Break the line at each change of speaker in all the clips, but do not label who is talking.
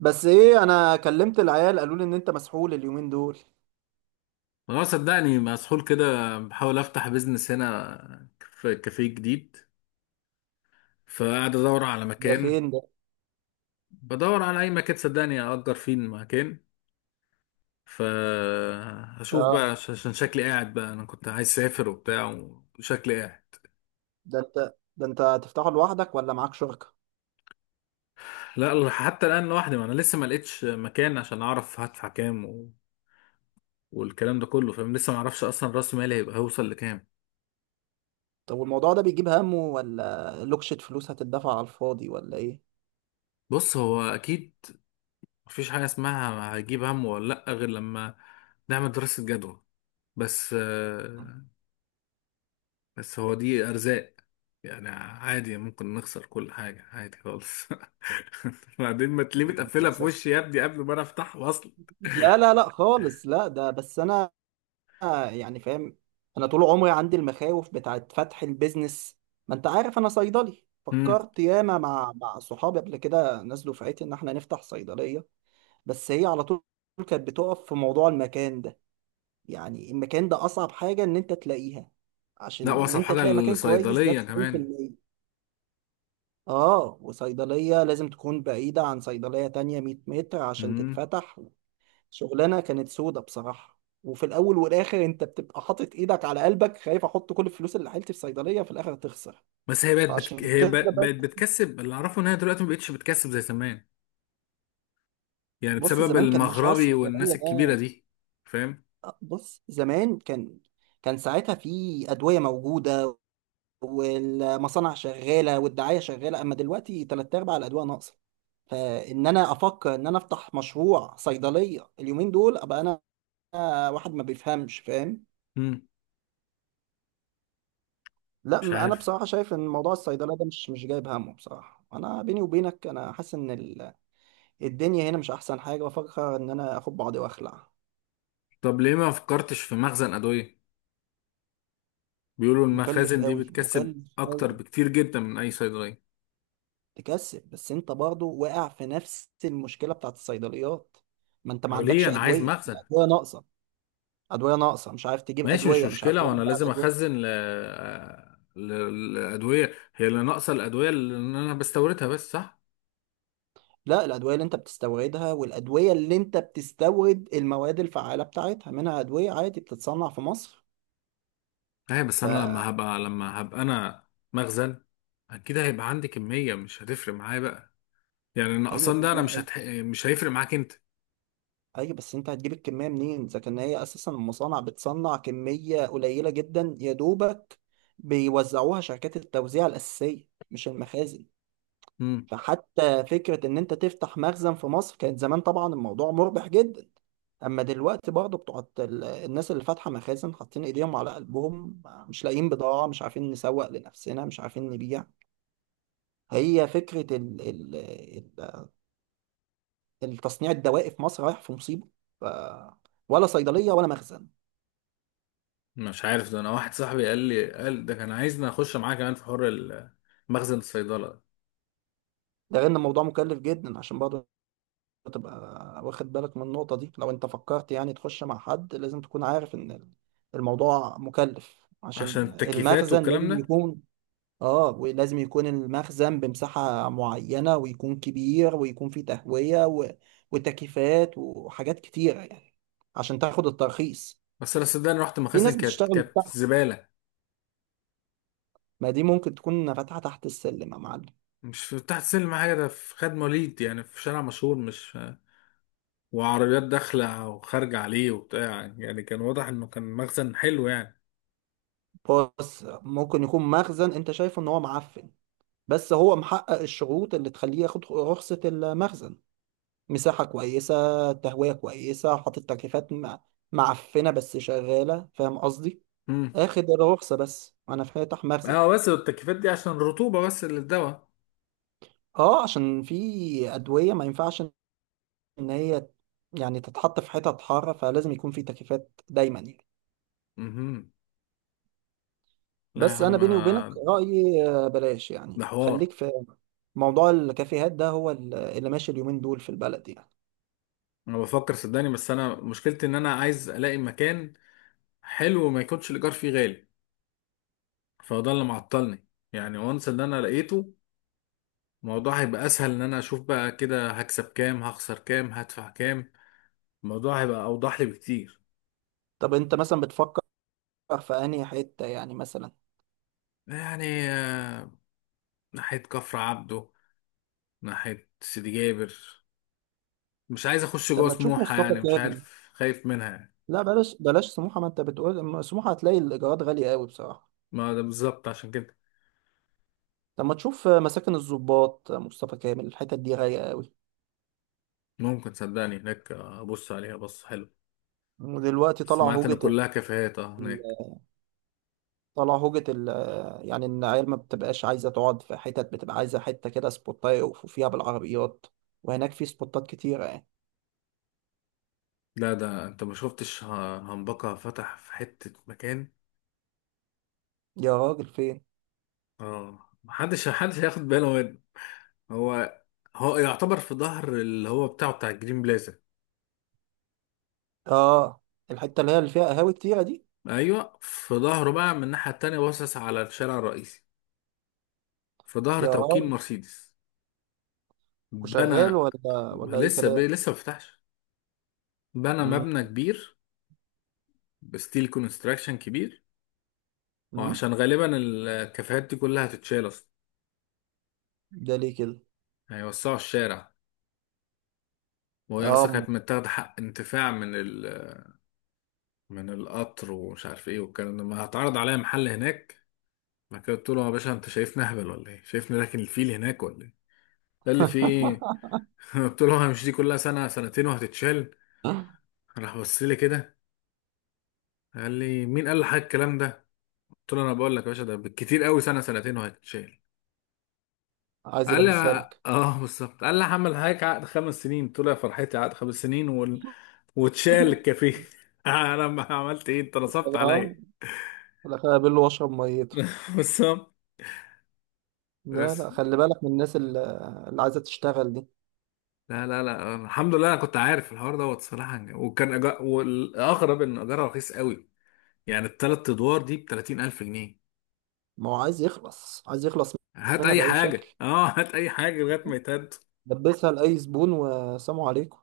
بس ايه، انا كلمت العيال قالوا لي ان انت مسحول اليومين دول.
ما هو صدقني مسحول كده. بحاول افتح بيزنس هنا، في كافيه جديد، فقاعد ادور على
ده
مكان.
فين ده؟
بدور على اي مكان صدقني، اجر فيه المكان. فهشوف بقى
اه.
عشان شكلي قاعد بقى. انا كنت عايز اسافر وبتاع، وشكلي قاعد.
ده انت هتفتحه لوحدك ولا معاك شركة؟
لا، حتى الان لوحدي، ما انا لسه ما لقيتش مكان عشان اعرف هدفع كام والكلام ده كله، فاهم؟ لسه ما اعرفش اصلا راس مالي هيبقى، هيوصل لكام.
طب والموضوع ده بيجيب همه ولا لوكشة فلوس هتدفع على الفاضي ولا ايه؟
بص، هو اكيد مفيش حاجه اسمها هجيب هم ولا لا غير لما نعمل دراسه جدوى. بس آه، بس هو دي أرزاق. يعني عادي، ممكن نخسر كل حاجة، عادي خالص. بعدين ما تلاقيه متقفلة في
للاسف.
وشي يا ابني قبل ما أنا أفتحه أصلا.
لا لا لا خالص، لا ده بس انا، يعني فاهم. انا طول عمري عندي المخاوف بتاعت فتح البيزنس. ما انت عارف انا صيدلي،
مم.
فكرت ياما مع صحابي قبل كده، ناس دفعتي، ان احنا نفتح صيدلية. بس هي على طول كانت بتقف في موضوع المكان ده. يعني المكان ده اصعب حاجه ان انت تلاقيها، عشان
لا،
ان
وصف
انت
حاجة
تلاقي مكان كويس ده
للصيدلية كمان.
90%. اه، وصيدليه لازم تكون بعيده عن صيدليه تانية 100 متر عشان
مم.
تتفتح. شغلانه كانت سودة بصراحه، وفي الاول والاخر انت بتبقى حاطط ايدك على قلبك، خايف احط كل الفلوس اللي حيلتي في صيدليه في الاخر تخسر.
بس هي
فعشان كده
بقت
بس.
بتكسب. اللي أعرفه إن هي دلوقتي ما بقتش بتكسب زي زمان. يعني
بص
بسبب
زمان كان مشروع
المغربي
الصيدليه
والناس الكبيرة
ده.
دي. فاهم؟
بص زمان كان. كان ساعتها في ادويه موجوده، والمصانع شغاله والدعايه شغاله، اما دلوقتي تلات ارباع الادويه ناقصه. فان انا افكر ان انا افتح مشروع صيدليه اليومين دول ابقى انا واحد ما بيفهمش، فاهم؟
مم.
لا،
مش
انا
عارف.
بصراحه شايف ان موضوع الصيدليه ده مش جايب همه. بصراحه انا بيني وبينك، انا حاسس ان الدنيا هنا مش احسن حاجه. بفكر ان انا اخد بعضي واخلع.
طب ليه ما فكرتش في مخزن أدوية؟ بيقولوا
مكلف
المخازن دي
قوي،
بتكسب
مكلف
أكتر
قوي.
بكتير جدا من أي صيدلية.
تكسب، بس انت برضه واقع في نفس المشكله بتاعت الصيدليات. ما انت ما
هو ليه
عندكش
انا عايز
ادويه،
مخزن؟
الادويه ناقصه. ادويه ناقصه، مش عارف تجيب
ماشي، مش
ادويه، مش عارف
مشكله.
توزع
وانا لازم
الادويه.
اخزن الادويه هي اللي ناقصه، الادويه اللي انا بستوردها بس، صح؟
لا، الادويه اللي انت بتستوردها، والادويه اللي انت بتستورد المواد الفعاله بتاعتها، منها ادويه عادي بتتصنع في مصر.
ايوه، بس انا لما
فايوه.
هبقى لما هبقى انا مخزن، اكيد هيبقى عندي كميه، مش هتفرق معايا بقى. يعني النقصان ده انا
كميه انت.
مش هيفرق معاك انت.
ايوه، بس انت هتجيب الكميه منين اذا كان هي اساسا المصانع بتصنع كميه قليله جدا يا دوبك، بيوزعوها شركات التوزيع الاساسيه مش المخازن.
امم
فحتى فكرة إن أنت تفتح مخزن في مصر كانت زمان طبعا الموضوع مربح جدا، أما دلوقتي برضه بتوع الناس اللي فاتحة مخازن حاطين إيديهم على قلبهم، مش لاقيين بضاعة، مش عارفين نسوق لنفسنا، مش عارفين نبيع. هي فكرة ال التصنيع الدوائي في مصر رايح في مصيبة. ف ولا صيدلية ولا مخزن.
مش عارف. ده انا واحد صاحبي قال لي ده كان عايزني اخش معاه كمان في حوار مخزن الصيدله.
ده غير إن الموضوع مكلف جدا، عشان برضه تبقى واخد بالك من النقطة دي. لو انت فكرت يعني تخش مع حد، لازم تكون عارف ان الموضوع مكلف،
عشان
عشان
التكييفات
المخزن
والكلام
لازم
ده.
يكون. اه، ولازم يكون المخزن بمساحة معينة، ويكون كبير، ويكون فيه تهوية وتكييفات وحاجات كتيرة يعني، عشان تاخد الترخيص.
بس انا صدقني رحت
في
مخازن،
ناس
كانت
بتشتغل من
كانت
تحت،
زباله.
ما دي ممكن تكون فاتحة تحت السلم يا معلم.
مش في تحت سلم حاجة، ده في خد مواليد، يعني في شارع مشهور، مش... وعربيات داخلة وخارجة عليه وبتاع. يعني كان واضح إنه كان مخزن حلو يعني.
بص، ممكن يكون مخزن انت شايفه ان هو معفن، بس هو محقق الشروط اللي تخليه ياخد رخصة المخزن، مساحة كويسة، تهوية كويسة، حاطط تكييفات، معفنة بس شغالة، فاهم قصدي؟
امم
اخد الرخصة، بس انا فاتح مخزن.
اه، بس التكييفات دي عشان الرطوبة بس، اللي الدواء.
اه عشان في ادوية ما ينفعش ان هي يعني تتحط في حتت حارة، فلازم يكون في تكييفات دايما يعني.
امم. لا يا
بس انا
عم.
بيني وبينك رأيي، بلاش
ده
يعني،
حوار.
خليك في موضوع الكافيهات ده، هو اللي ماشي اليومين دول في البلد يعني.
أنا بفكر صدقني، بس أنا مشكلتي إن أنا عايز ألاقي مكان حلو وما يكونش الإيجار فيه غالي. فهو ده اللي معطلني. يعني وانس إن أنا لقيته، الموضوع هيبقى أسهل. إن أنا أشوف بقى كده هكسب كام، هخسر كام، هدفع كام، الموضوع هيبقى أوضح لي بكتير.
طب انت مثلا بتفكر في انهي حتة يعني مثلا؟
يعني ناحية كفر عبده، ناحية سيدي جابر. مش عايز أخش
طب
جوه
ما تشوف
سموحة
مصطفى
يعني، مش
كامل.
عارف، خايف منها يعني.
لا، بلاش بلاش سموحة، ما انت بتقول، أما سموحة هتلاقي الإيجارات غالية قوي بصراحة.
ما ده بالظبط، عشان كده.
طب ما تشوف مساكن الضباط، مصطفى كامل، الحتت دي غالية قوي.
ممكن صدقني هناك أبص عليها، بص حلو.
ودلوقتي طلع
سمعت إن
هوجة.
كلها كافيهات أه هناك.
طلع هوجة ال يعني إن العيال ما بتبقاش عايزة تقعد في حتت، بتبقى عايزة حتة كده سبوتاية يقفوا فيها بالعربيات، وهناك في سبوتات كتيرة يعني.
لا، ده أنت ما شفتش هنبكة فتح في حتة مكان.
يا راجل فين؟
أه، محدش هياخد باله منه. هو هو يعتبر في ظهر اللي هو بتاعه، بتاع الجرين بلازا.
آه. الحتة اللي هي اللي فيها قهاوي كتيرة دي؟
أيوه، في ظهره بقى من الناحية التانية، باصص على الشارع الرئيسي، في ظهر
يا
توكيل
راجل.
مرسيدس.
وشغال
بنى.
ولا أي
لسه ب...
كلام؟
لسه ما فتحش. بنى
مم.
مبنى كبير. بستيل كونستراكشن كبير.
مم.
وعشان غالبا الكافيهات دي كلها هتتشال اصلا.
ده ليه كده؟
هيوسعوا الشارع. وهي اصلا
آه،
كانت متاخده حق انتفاع من القطر ومش عارف ايه والكلام ده. ما هتعرض عليا محل هناك. بعد كده قلت له: يا باشا، انت شايفني اهبل ولا ايه؟ شايفني راكن الفيل هناك ولا ايه؟ قال لي: في ايه؟ قلت له: هي مش دي كلها سنه سنتين وهتتشال؟ راح بص لي كده. قال لي: مين قال لحضرتك الكلام ده؟ قلت له: انا بقول لك يا باشا، ده بالكتير قوي سنه سنتين وهيتشال.
عايز
قال لي:
يلبسها لك.
اه، بالظبط. قال لي: هعمل حضرتك عقد خمس سنين. قلت له: يا فرحتي، عقد خمس سنين واتشال الكافيه. انا ما عملت ايه؟ انت نصبت
اه،
عليا.
في الاخر اقابله واشرب ميته.
بالظبط.
لا لا،
بس.
خلي بالك من الناس اللي عايزه تشتغل دي.
لا لا لا، الحمد لله انا كنت عارف الحوار دوت صراحه. وكان والاغرب ان اجارها رخيص قوي. يعني الثلاث ادوار دي ب 30000 جنيه.
ما هو عايز يخلص، عايز يخلص
هات
منها
اي
باي شكل،
حاجه، اه، هات اي حاجه لغايه ما يتهد.
لبسها لاي زبون وسلام عليكم.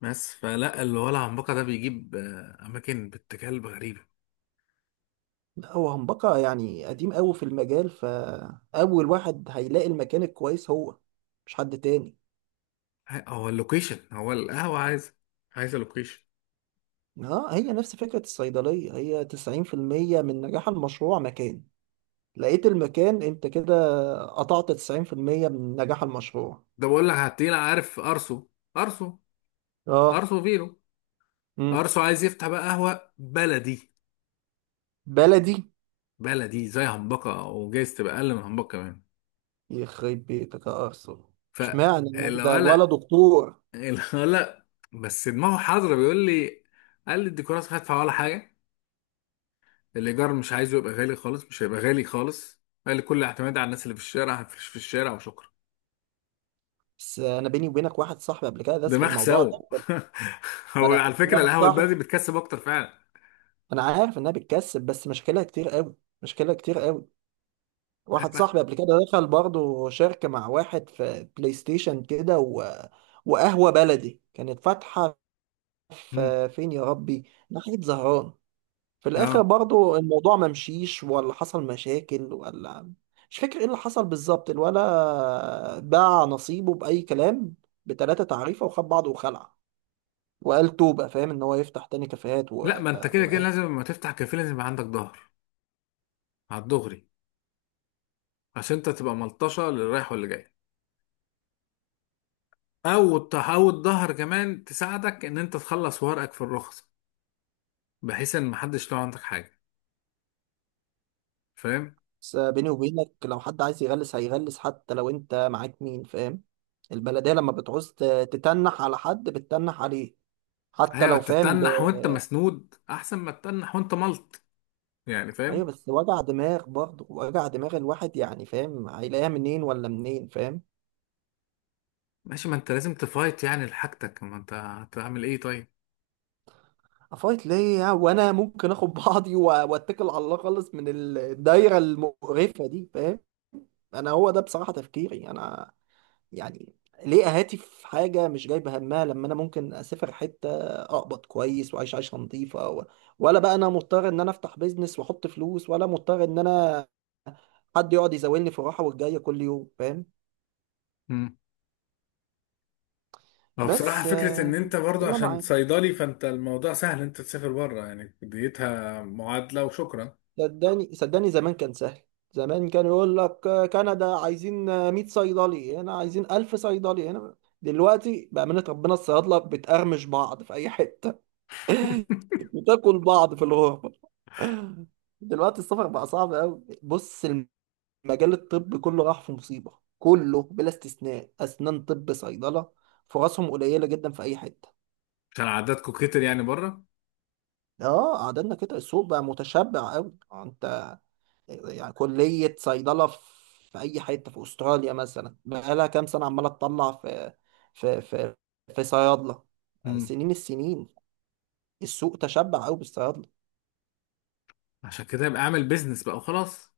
بس فلا الولع عنبقه ده بيجيب اماكن باتجاه غريبه.
لا، هو همبكه يعني قديم قوي في المجال، فاول واحد هيلاقي المكان الكويس هو، مش حد تاني.
هو اللوكيشن، هو القهوة عايزة، عايزة لوكيشن.
اه، هي نفس فكره الصيدليه، هي 90% من نجاح المشروع مكان. لقيت المكان انت كده قطعت 90% من نجاح المشروع.
ده بقول لك هتلاقينا، عارف أرسو
اه.
أرسو فيرو.
امم.
أرسو عايز يفتح بقى قهوة بلدي.
بلدي.
بلدي زي همبكة، وجايز تبقى أقل من همبكة كمان.
يخرب بيتك يا ارسنال. اشمعنى يعني ده الولد
فالولا
دكتور؟
الولا بس دماغه حاضرة. بيقول لي، قال لي: الديكورات مش هدفع ولا حاجة. الإيجار مش عايزه يبقى غالي خالص، مش هيبقى غالي خالص. قال لي: كل اعتماد على الناس اللي في الشارع، هنفرش في الشارع وشكرا.
بس انا بيني وبينك واحد صاحبي قبل كده داس في
دماغ
الموضوع ده.
سوا.
ما
هو
انا
على فكرة
واحد
القهوة البلدي
صاحبي،
بتكسب أكتر فعلا.
انا عارف انها بتكسب بس مشاكلها كتير قوي، مشاكلها كتير قوي. واحد صاحبي قبل كده دخل برضه شركه مع واحد في بلاي ستيشن كده وقهوه بلدي كانت فاتحه
مم.
في فين يا ربي، ناحيه زهران. في الاخر
اه.
برضو الموضوع ما مشيش، ولا حصل مشاكل، ولا مش فاكر ايه اللي حصل بالظبط، الولا باع نصيبه باي كلام، بتلاتة تعريفه، وخد بعضه وخلع، وقال توبة، فاهم، ان هو يفتح تاني كافيهات
لا،
و...
ما انت كده كده
و...
لازم لما تفتح كافيه لازم يبقى عندك ظهر على الدغري. عشان انت تبقى ملطشه للي رايح واللي جاي، او تحاول الظهر كمان تساعدك ان انت تخلص ورقك في الرخصه، بحيث ان محدش لو عندك حاجه، فاهم؟
بس بيني وبينك لو حد عايز يغلس هيغلس، حتى لو انت معاك مين، فاهم. البلدية لما بتعوز تتنح على حد بتتنح عليه، حتى
هي
لو فاهم.
تتنح وانت مسنود احسن ما تتنح وانت ملط، يعني
ايوه،
فاهم.
بس وجع دماغ برضه، وجع دماغ الواحد يعني، فاهم، هيلاقيها منين ولا منين، فاهم.
ماشي، ما انت لازم تفايت يعني لحاجتك، ما انت هتعمل ايه طيب؟
افايت ليه وانا ممكن اخد بعضي واتكل على الله خالص من الدايره المقرفه دي، فاهم. انا هو ده بصراحه تفكيري انا، يعني ليه اهاتي في حاجه مش جايبه همها، لما انا ممكن اسافر حته اقبض كويس واعيش عيشه نظيفه ولا بقى انا مضطر ان انا افتح بيزنس واحط فلوس، ولا مضطر ان انا حد يقعد يزاولني في الراحه والجايه كل يوم، فاهم.
مم. اه، بصراحة
بس
فكرة إن أنت برضه
والله
عشان
معاك.
صيدلي فأنت الموضوع سهل أنت تسافر بره، يعني ديتها معادلة وشكرا.
صدقني صدقني زمان كان سهل. زمان كان يقول لك كندا عايزين، 100 صيدلي هنا، عايزين 1000 صيدلي هنا. دلوقتي بأمانة ربنا الصيادلة بتقرمش بعض في أي حتة، وتاكل بعض في الغربة. دلوقتي السفر بقى صعب أوي. بص، المجال الطبي كله راح في مصيبة، كله بلا استثناء، أسنان، طب، صيدلة، فرصهم قليلة جدا في أي حتة.
عشان عددكم كتر يعني بره.
اه قعدنا كده السوق بقى متشبع أوي، انت يعني كلية صيدلة في أي حتة في أستراليا مثلا بقالها كام سنة عمالة تطلع في في في صيادلة
امم.
السنين، السوق تشبع أوي بالصيادلة.
عشان كده يبقى اعمل بيزنس بقى وخلاص.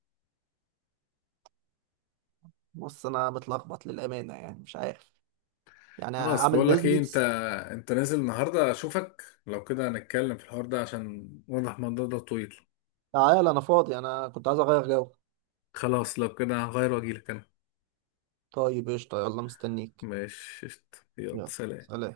بص أنا متلخبط للأمانة يعني، مش عارف يعني
خلاص
أعمل
بقول لك ايه، انت
بيزنس.
انت نازل النهارده، اشوفك لو كده هنتكلم في الحوار ده عشان واضح الموضوع ده طويل.
تعال أنا فاضي، أنا كنت عايز أغير جو.
خلاص، لو كده هغير واجيلك انا.
طيب قشطة، يلا مستنيك.
ماشي قشطة. يلا
يلا،
سلام.
سلام.